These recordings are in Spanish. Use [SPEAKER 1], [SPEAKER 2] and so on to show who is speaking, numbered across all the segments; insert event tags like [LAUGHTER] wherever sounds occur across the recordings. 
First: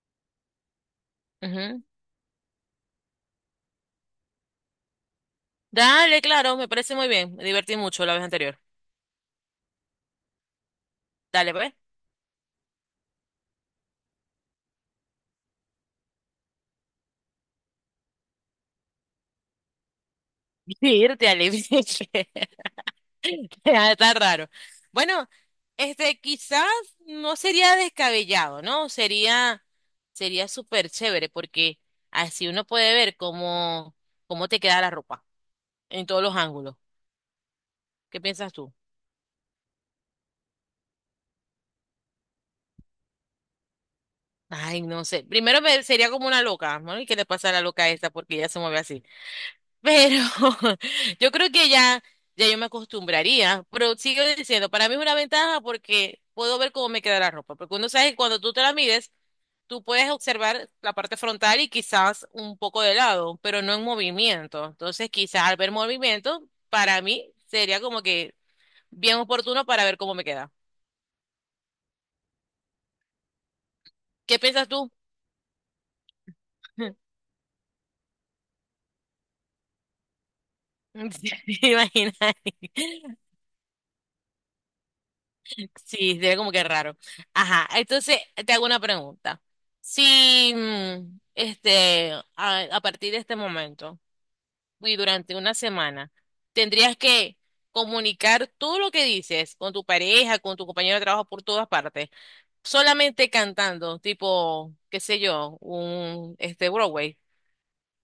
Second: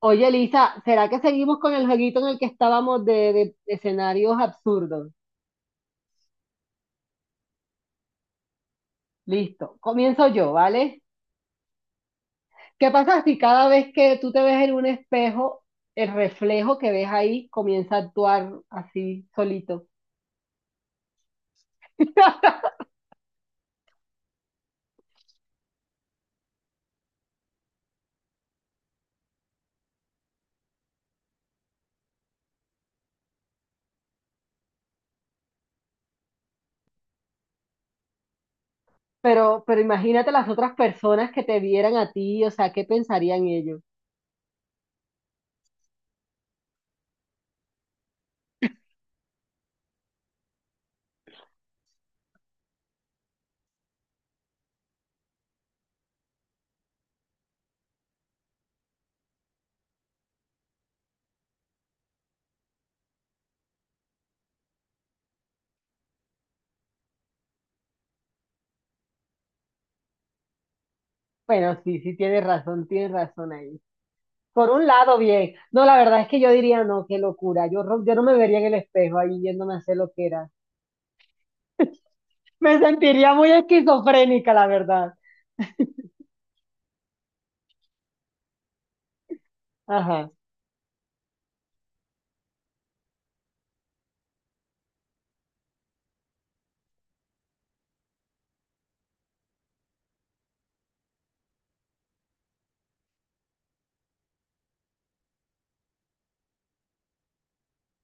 [SPEAKER 1] Oye, Lisa, ¿será que seguimos con
[SPEAKER 2] Ujú.
[SPEAKER 1] el jueguito en el que estábamos de escenarios absurdos?
[SPEAKER 2] Dale, claro, me parece muy bien. Me divertí mucho la vez anterior.
[SPEAKER 1] Listo, comienzo yo, ¿vale?
[SPEAKER 2] Dale, pues.
[SPEAKER 1] ¿Qué pasa si cada vez que tú te ves en un espejo, el reflejo que ves ahí comienza a actuar así solito?
[SPEAKER 2] Irte, Ale.
[SPEAKER 1] [LAUGHS]
[SPEAKER 2] [LAUGHS] Está raro. Bueno, quizás no sería descabellado, ¿no? Sería súper chévere porque así uno puede ver cómo te queda la ropa en todos los ángulos. ¿Qué piensas tú?
[SPEAKER 1] Pero imagínate las otras personas que te vieran a ti, o sea, ¿qué pensarían ellos?
[SPEAKER 2] Ay, no sé. Primero sería como una loca, ¿no? ¿Y qué le pasa a la loca esta? Porque ella se mueve así. Pero [LAUGHS] yo creo que ya, ya yo me acostumbraría, pero sigo diciendo, para mí es una ventaja porque puedo ver cómo me queda la ropa, porque uno sabe que cuando tú te la mides, tú puedes observar la parte frontal y quizás un poco de lado, pero no en movimiento. Entonces, quizás al ver movimiento, para mí sería como que bien oportuno para ver cómo me queda.
[SPEAKER 1] Bueno, sí, sí, tienes razón ahí.
[SPEAKER 2] ¿Qué piensas
[SPEAKER 1] Por un
[SPEAKER 2] tú?
[SPEAKER 1] lado, bien. No, la verdad es que yo diría, no,
[SPEAKER 2] [LAUGHS]
[SPEAKER 1] qué locura. Yo no me vería en el espejo ahí yéndome a hacer lo que era.
[SPEAKER 2] Sí. [LAUGHS] Imagina.
[SPEAKER 1] Me sentiría muy esquizofrénica, la verdad.
[SPEAKER 2] Sí, sería como que raro. Ajá, entonces te hago una pregunta.
[SPEAKER 1] Ajá.
[SPEAKER 2] Si, a partir de este momento y durante una semana, tendrías que comunicar todo lo que dices con tu pareja, con tu compañero de trabajo por todas partes, solamente cantando, tipo, qué sé yo, un, Broadway.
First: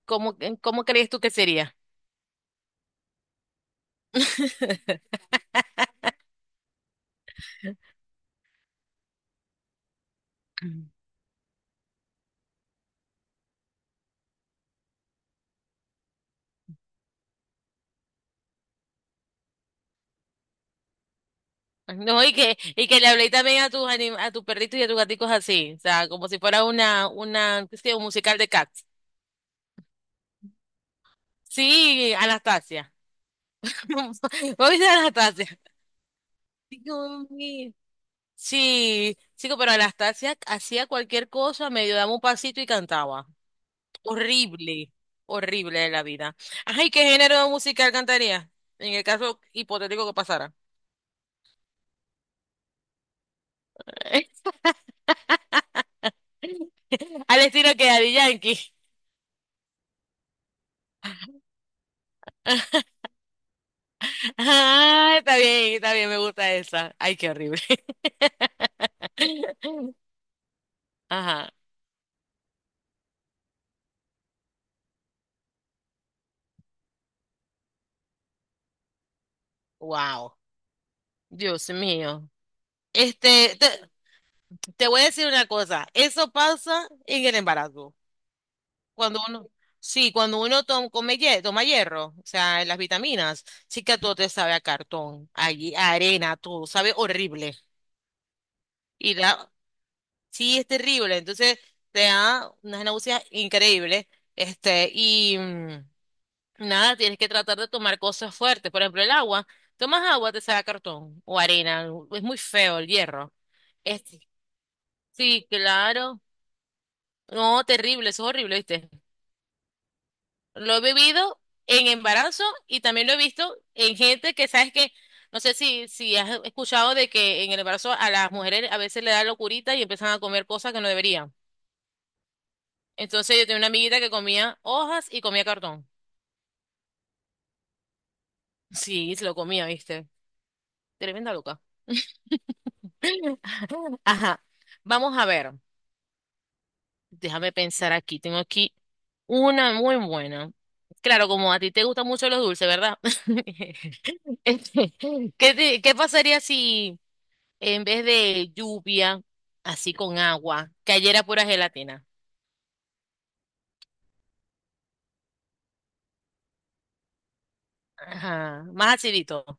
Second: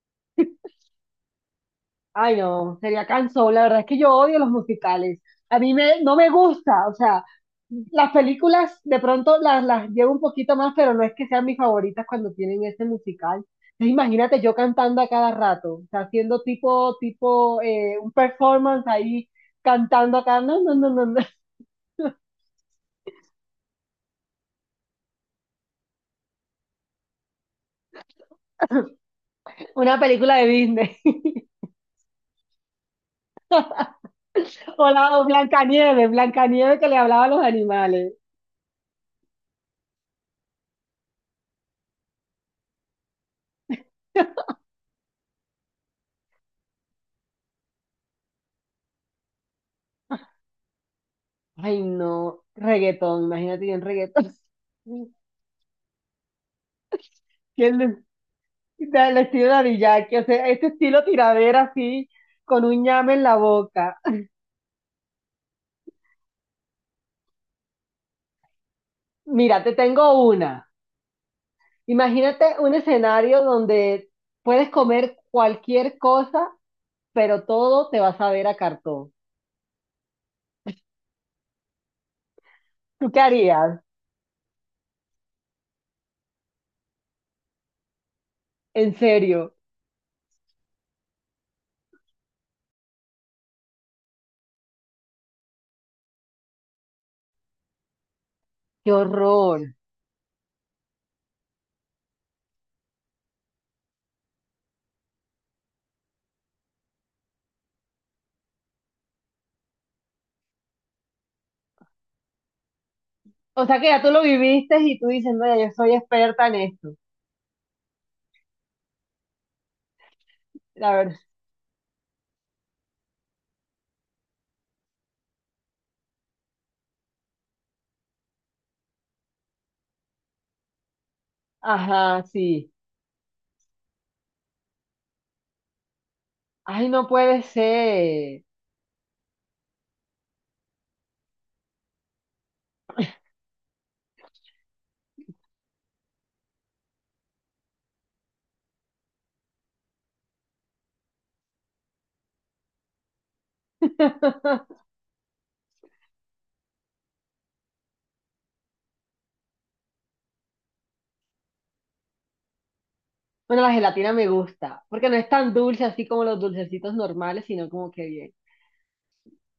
[SPEAKER 2] ¿Cómo crees tú que sería?
[SPEAKER 1] Ay, no, sería cansón. La verdad es que yo odio los musicales.
[SPEAKER 2] [LAUGHS]
[SPEAKER 1] No me gusta. O sea, las películas de pronto las llevo un poquito más, pero no es que sean mis favoritas cuando tienen ese musical. Entonces, imagínate yo cantando a cada rato, o sea, haciendo un performance ahí, cantando acá. No, no, no, no, no. [LAUGHS]
[SPEAKER 2] No, y que le hablé también a a tus perritos y a tus gaticos así, o sea, como si fuera una, qué sé yo, un musical de Cats.
[SPEAKER 1] Una película de Disney. [LAUGHS]
[SPEAKER 2] Sí, Anastasia. [LAUGHS] ¿Vos viste
[SPEAKER 1] O
[SPEAKER 2] a
[SPEAKER 1] la o
[SPEAKER 2] Anastasia?
[SPEAKER 1] Blancanieves, Blancanieves que le hablaba a
[SPEAKER 2] Dios
[SPEAKER 1] los
[SPEAKER 2] mío.
[SPEAKER 1] animales.
[SPEAKER 2] Sí, chico, pero Anastasia hacía cualquier cosa, medio daba un pasito y cantaba. Horrible, horrible de la vida. Ajá, ¿y qué género de musical cantaría? En el caso hipotético que pasara.
[SPEAKER 1] Ay, no, reggaetón, imagínate yo en reggaetón. [LAUGHS]
[SPEAKER 2] [LAUGHS] Al
[SPEAKER 1] Que
[SPEAKER 2] estilo que Daddy Yankee.
[SPEAKER 1] el estilo de Daddy que o sea, este estilo
[SPEAKER 2] [LAUGHS]
[SPEAKER 1] tiradera así, con un ñame en la boca.
[SPEAKER 2] Ah, está bien, me gusta esa. Ay, qué horrible.
[SPEAKER 1] Mira, te
[SPEAKER 2] [LAUGHS]
[SPEAKER 1] tengo una.
[SPEAKER 2] Ajá,
[SPEAKER 1] Imagínate un escenario donde puedes comer cualquier cosa, pero todo te va a saber a cartón.
[SPEAKER 2] wow, Dios mío.
[SPEAKER 1] ¿Tú qué
[SPEAKER 2] Este, te,
[SPEAKER 1] harías?
[SPEAKER 2] te voy a decir una cosa, eso pasa en el embarazo.
[SPEAKER 1] En
[SPEAKER 2] Cuando uno,
[SPEAKER 1] serio,
[SPEAKER 2] sí, cuando uno toma hierro, o sea, las vitaminas, sí que todo te sabe a cartón, allí, a arena, todo sabe horrible.
[SPEAKER 1] qué
[SPEAKER 2] Y
[SPEAKER 1] horror.
[SPEAKER 2] sí, es terrible. Entonces, te da unas náuseas increíbles. Este, y. mm, Nada, tienes que tratar de tomar cosas fuertes. Por ejemplo, el agua. Tomas agua, te saca cartón o arena. Es muy feo el hierro.
[SPEAKER 1] O sea que ya tú
[SPEAKER 2] Este,
[SPEAKER 1] lo viviste y tú dices,
[SPEAKER 2] sí,
[SPEAKER 1] no, ya yo soy
[SPEAKER 2] claro.
[SPEAKER 1] experta en esto.
[SPEAKER 2] No, terrible, eso es horrible, ¿viste? Lo he
[SPEAKER 1] La verdad.
[SPEAKER 2] vivido en embarazo y también lo he visto en gente que, ¿sabes que? No sé si has escuchado de que en el embarazo a las mujeres a veces le da locurita y empiezan a comer cosas que no deberían.
[SPEAKER 1] Ajá, sí.
[SPEAKER 2] Entonces yo tenía una amiguita que comía hojas y comía cartón.
[SPEAKER 1] Ay, no puede ser.
[SPEAKER 2] Sí, se lo comía, ¿viste? Tremenda loca. [LAUGHS] Ajá. Vamos a ver. Déjame pensar aquí. Tengo aquí una muy buena. Claro, como a ti te gustan mucho los dulces, ¿verdad? [LAUGHS]
[SPEAKER 1] [LAUGHS]
[SPEAKER 2] Este, ¿qué pasaría si en vez de lluvia, así con agua, cayera pura gelatina?
[SPEAKER 1] Bueno, la gelatina me gusta, porque no es tan dulce así como los dulcecitos normales, sino como que bien.
[SPEAKER 2] Ajá, más acidito.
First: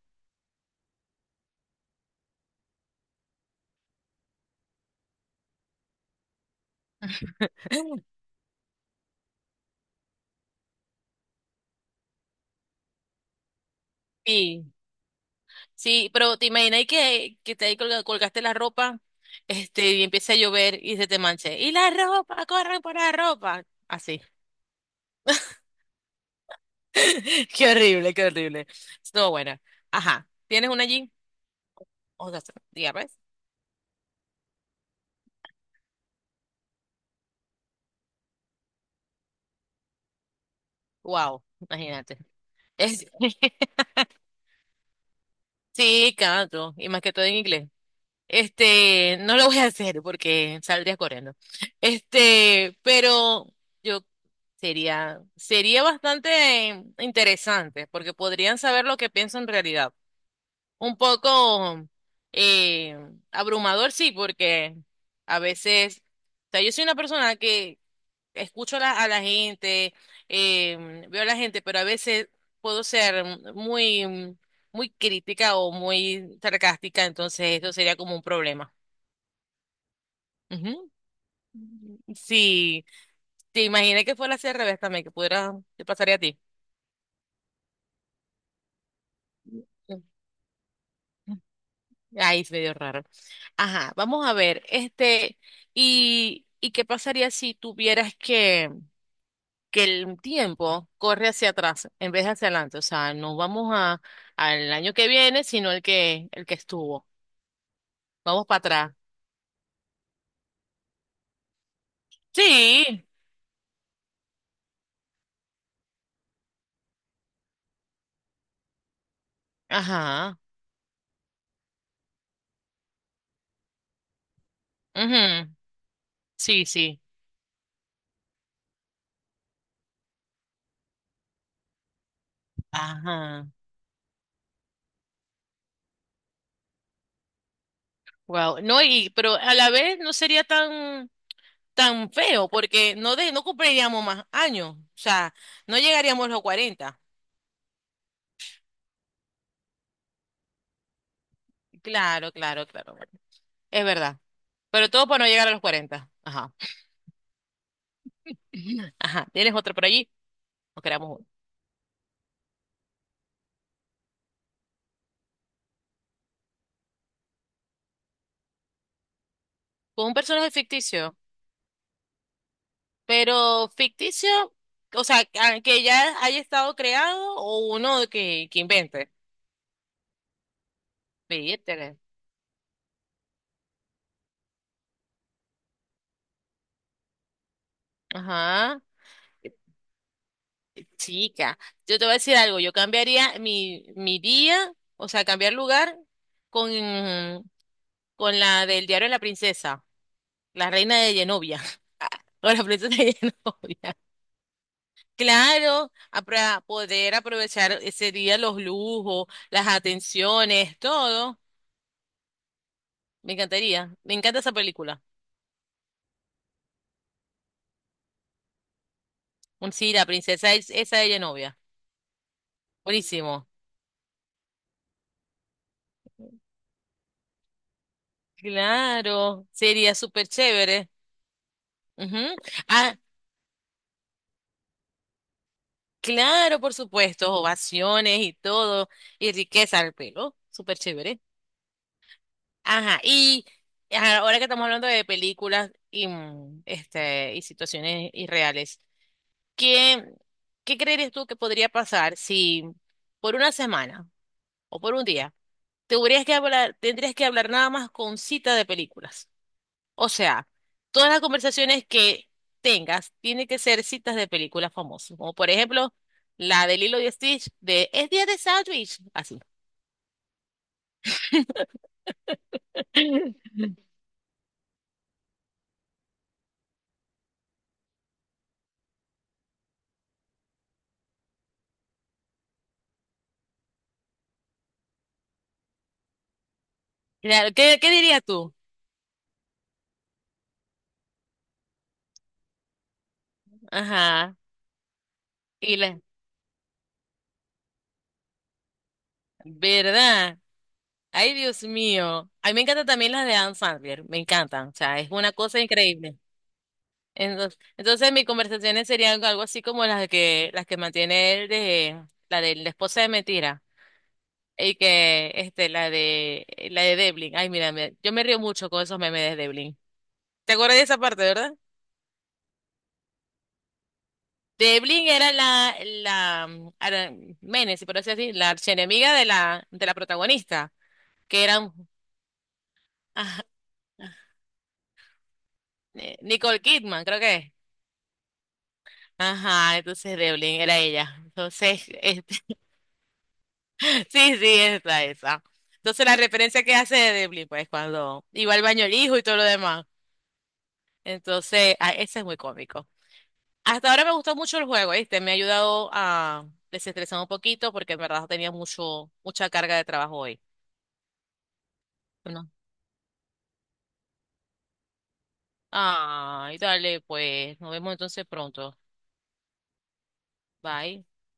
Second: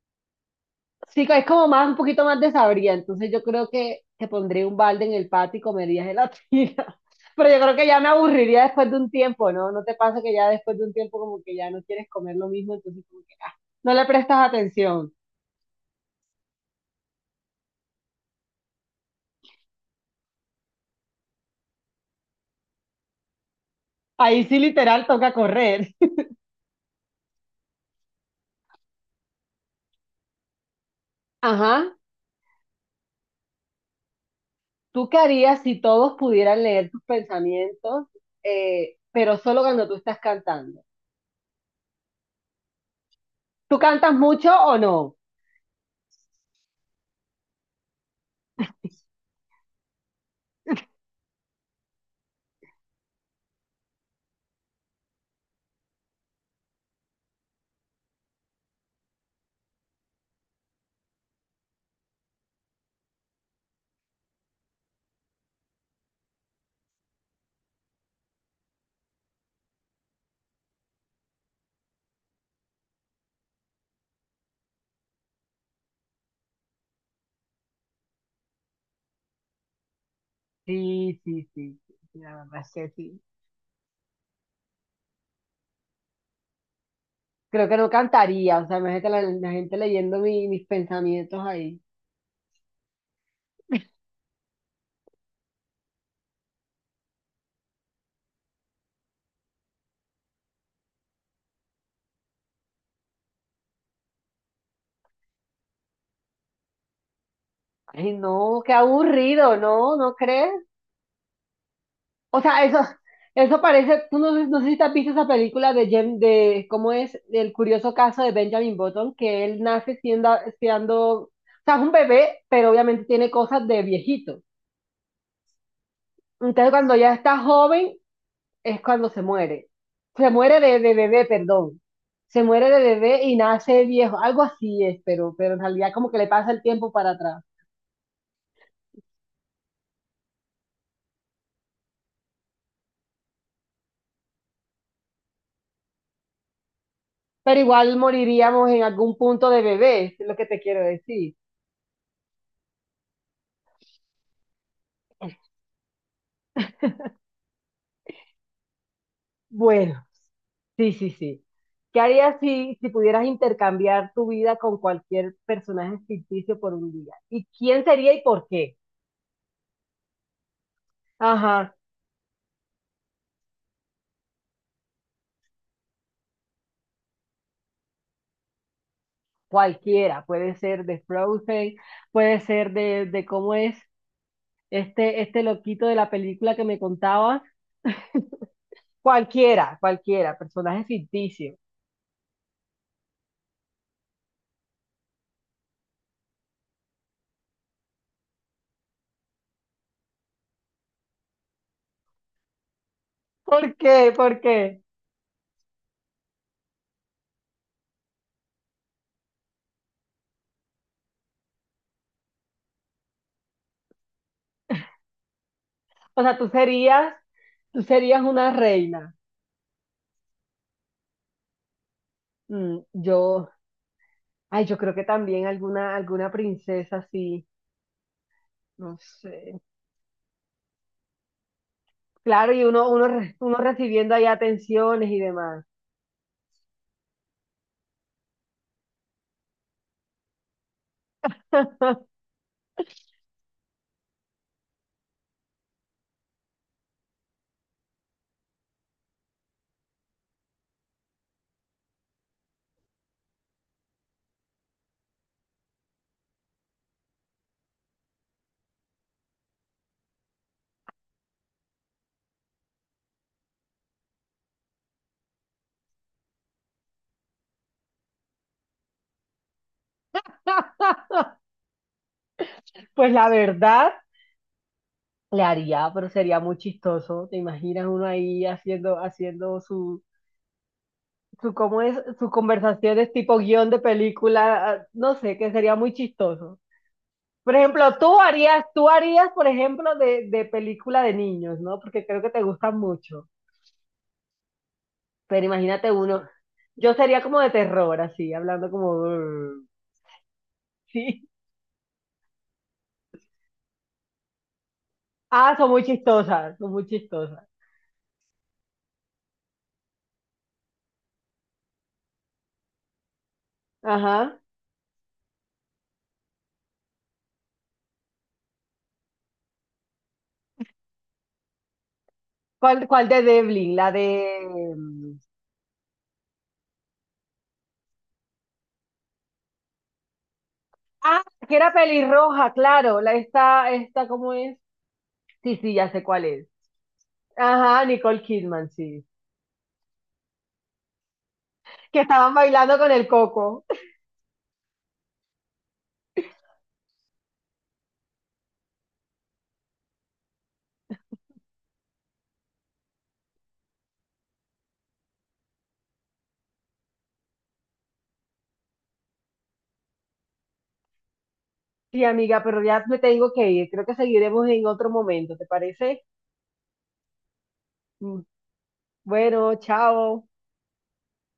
[SPEAKER 1] Sí, es como más, un poquito más de sabría, entonces yo creo que te pondría un balde en el patio y comería gelatina. [LAUGHS] Pero yo creo que ya me aburriría después de un tiempo, ¿no? ¿No te pasa que ya después de un tiempo como que ya no quieres comer lo mismo, entonces como que ah, no le prestas
[SPEAKER 2] Sí,
[SPEAKER 1] atención?
[SPEAKER 2] sí, pero te imaginas que te ahí colgaste la ropa, y empieza a llover y se te manche. Y la ropa, corre por la ropa. Así.
[SPEAKER 1] Ahí sí literal toca correr.
[SPEAKER 2] [LAUGHS] Qué horrible, qué horrible. Estuvo buena. Ajá. ¿Tienes una allí?
[SPEAKER 1] [LAUGHS] Ajá.
[SPEAKER 2] O sea, ya ves.
[SPEAKER 1] ¿Tú qué harías si todos pudieran leer tus pensamientos, pero solo cuando tú estás cantando?
[SPEAKER 2] Wow, imagínate. Es-
[SPEAKER 1] ¿Tú
[SPEAKER 2] [LAUGHS]
[SPEAKER 1] cantas mucho o no?
[SPEAKER 2] Sí, canto. Y más que todo en inglés. No lo voy a hacer porque saldría corriendo. Pero yo sería bastante interesante porque podrían saber lo que pienso en realidad. Un poco eh, abrumador, sí, porque a veces, o sea, yo soy una persona que escucho a la gente, veo a la gente, pero a veces puedo ser muy, muy crítica o muy sarcástica, entonces eso sería como un problema. Ujú.
[SPEAKER 1] Sí, sí, sí, sí, la verdad es
[SPEAKER 2] Sí,
[SPEAKER 1] que sí.
[SPEAKER 2] te imaginé que fuera así al revés también, que pudiera, te pasaría a ti.
[SPEAKER 1] Creo que no cantaría, o sea, imagínate la gente
[SPEAKER 2] Mm.
[SPEAKER 1] leyendo mis pensamientos ahí.
[SPEAKER 2] Ay, es medio raro. Ajá, vamos a ver, ¿y qué pasaría si tuvieras que el tiempo corre hacia atrás en vez de hacia adelante? O sea, no vamos al año que viene, sino el que estuvo.
[SPEAKER 1] Ay,
[SPEAKER 2] Vamos para
[SPEAKER 1] no, qué
[SPEAKER 2] atrás.
[SPEAKER 1] aburrido, ¿no? ¿No crees? O sea,
[SPEAKER 2] Sí.
[SPEAKER 1] eso parece, tú no, sé- no sé si te has visto esa película de ¿cómo es? El curioso caso de Benjamin Button, que él nace siendo,
[SPEAKER 2] Ajá.
[SPEAKER 1] siendo, o sea, es un bebé, pero obviamente tiene cosas de viejito.
[SPEAKER 2] Ujú, sí,
[SPEAKER 1] Entonces, cuando
[SPEAKER 2] sí.
[SPEAKER 1] ya está joven, es cuando se muere. Se muere de bebé, perdón. Se muere de bebé y
[SPEAKER 2] Ajá.
[SPEAKER 1] nace viejo. Algo así es, pero en realidad como que le pasa el tiempo para atrás.
[SPEAKER 2] Wow. No, pero a la vez no sería tan, tan feo, porque no no cumpliríamos más años. O sea, no llegaríamos a los 40.
[SPEAKER 1] Pero igual moriríamos en algún punto de bebé, es lo que te quiero decir.
[SPEAKER 2] Claro, claro, claro. Es verdad. Pero todo para no llegar a los 40. Ajá. [LAUGHS] Ajá. ¿Tienes otro por
[SPEAKER 1] Bueno,
[SPEAKER 2] allí? ¿O
[SPEAKER 1] sí, sí,
[SPEAKER 2] creamos uno?
[SPEAKER 1] sí. ¿Qué harías si pudieras intercambiar tu vida con cualquier personaje ficticio por un día? ¿Y quién sería y por qué?
[SPEAKER 2] Con un personaje ficticio,
[SPEAKER 1] Ajá,
[SPEAKER 2] pero ficticio, o sea, que ya haya estado creado o uno que invente.
[SPEAKER 1] cualquiera. Puede ser de Frozen,
[SPEAKER 2] Vítele.
[SPEAKER 1] puede ser de cómo es este loquito de la película que me contabas.
[SPEAKER 2] Ajá.
[SPEAKER 1] [LAUGHS] Cualquiera, cualquiera, personaje ficticio.
[SPEAKER 2] Chica, yo te voy a decir algo, yo cambiaría mi día, o sea, cambiar lugar con, con la del diario de la princesa, la reina de Genovia, [LAUGHS] o la princesa de
[SPEAKER 1] ¿Por
[SPEAKER 2] Genovia.
[SPEAKER 1] qué? ¿Por qué?
[SPEAKER 2] Claro, para poder aprovechar ese día los lujos, las atenciones, todo. Me encantaría. Me encanta esa película.
[SPEAKER 1] O sea, tú serías una reina.
[SPEAKER 2] Un sí, la princesa es esa ella novia.
[SPEAKER 1] Mm, yo,
[SPEAKER 2] Buenísimo.
[SPEAKER 1] ay, yo creo que también alguna, alguna princesa así, no
[SPEAKER 2] Claro,
[SPEAKER 1] sé.
[SPEAKER 2] sería súper chévere. Ujú.
[SPEAKER 1] Claro, y
[SPEAKER 2] Ah,
[SPEAKER 1] uno recibiendo ahí atenciones y demás.
[SPEAKER 2] claro, por supuesto. Ovaciones y todo. Y riqueza al pelo. Súper chévere.
[SPEAKER 1] [LAUGHS]
[SPEAKER 2] Ajá. Y ajá, ahora que estamos hablando de películas y situaciones irreales, ¿qué, qué creerías tú que podría pasar si por una semana o por un día? Tendrías que hablar nada más con cita de películas. O sea, todas las conversaciones que tengas tienen que ser citas de películas famosas, como por ejemplo la de Lilo y Stitch de Es día de sándwich, así.
[SPEAKER 1] Pues la
[SPEAKER 2] [LAUGHS]
[SPEAKER 1] verdad, le haría, pero sería muy chistoso. ¿Te imaginas uno ahí haciendo, haciendo cómo es, su conversación es tipo guión de película, no sé, que sería muy chistoso.
[SPEAKER 2] Claro,
[SPEAKER 1] Por
[SPEAKER 2] ¿Qué
[SPEAKER 1] ejemplo,
[SPEAKER 2] dirías tú?
[SPEAKER 1] tú harías, por ejemplo, de película de niños, ¿no? Porque creo que te gustan mucho.
[SPEAKER 2] Ajá.
[SPEAKER 1] Pero
[SPEAKER 2] Y
[SPEAKER 1] imagínate
[SPEAKER 2] la
[SPEAKER 1] uno, yo sería como de terror, así, hablando como, [LAUGHS] "Brr",
[SPEAKER 2] verdad,
[SPEAKER 1] sí.
[SPEAKER 2] ay Dios mío, a mí me encantan también las de Anne Sandler, me encantan, o sea, es una
[SPEAKER 1] Ah,
[SPEAKER 2] cosa
[SPEAKER 1] son muy
[SPEAKER 2] increíble.
[SPEAKER 1] chistosas, son muy chistosas.
[SPEAKER 2] Entonces mis conversaciones serían algo así como las que mantiene él de la esposa de Mentira
[SPEAKER 1] Ajá.
[SPEAKER 2] y que la de Devlin. Ay, mira, yo me río mucho con esos memes de Devlin. ¿Te acuerdas de esa parte, verdad?
[SPEAKER 1] ¿Cuál, cuál de Devlin? La de...
[SPEAKER 2] Devlin
[SPEAKER 1] mm,
[SPEAKER 2] era la Menes, si por así decir, la archienemiga de la protagonista,
[SPEAKER 1] ah,
[SPEAKER 2] que
[SPEAKER 1] que
[SPEAKER 2] eran
[SPEAKER 1] era pelirroja, claro. La
[SPEAKER 2] ajá,
[SPEAKER 1] esta, esta, ¿cómo es? Sí, sí, ya sé
[SPEAKER 2] [LAUGHS]
[SPEAKER 1] cuál es.
[SPEAKER 2] Nicole Kidman, creo que es.
[SPEAKER 1] Ajá, Nicole Kidman, sí,
[SPEAKER 2] Ajá, entonces Devlin era ella. Entonces,
[SPEAKER 1] que estaban
[SPEAKER 2] este
[SPEAKER 1] bailando con el coco.
[SPEAKER 2] Sí, sí, es la esa. Entonces la referencia que hace de Deadpool, pues cuando iba al baño el hijo y todo lo demás. Entonces, ah, ese es muy cómico. Hasta ahora me gustó mucho el juego, ¿viste? Me ha ayudado a desestresar un poquito porque en verdad tenía mucha carga de trabajo hoy.
[SPEAKER 1] Sí, amiga,
[SPEAKER 2] Bueno.
[SPEAKER 1] pero ya me tengo que ir. Creo que seguiremos en otro momento, ¿te parece?
[SPEAKER 2] Ay, dale, pues, nos vemos
[SPEAKER 1] Mm,
[SPEAKER 2] entonces pronto.
[SPEAKER 1] bueno, chao.
[SPEAKER 2] Bye.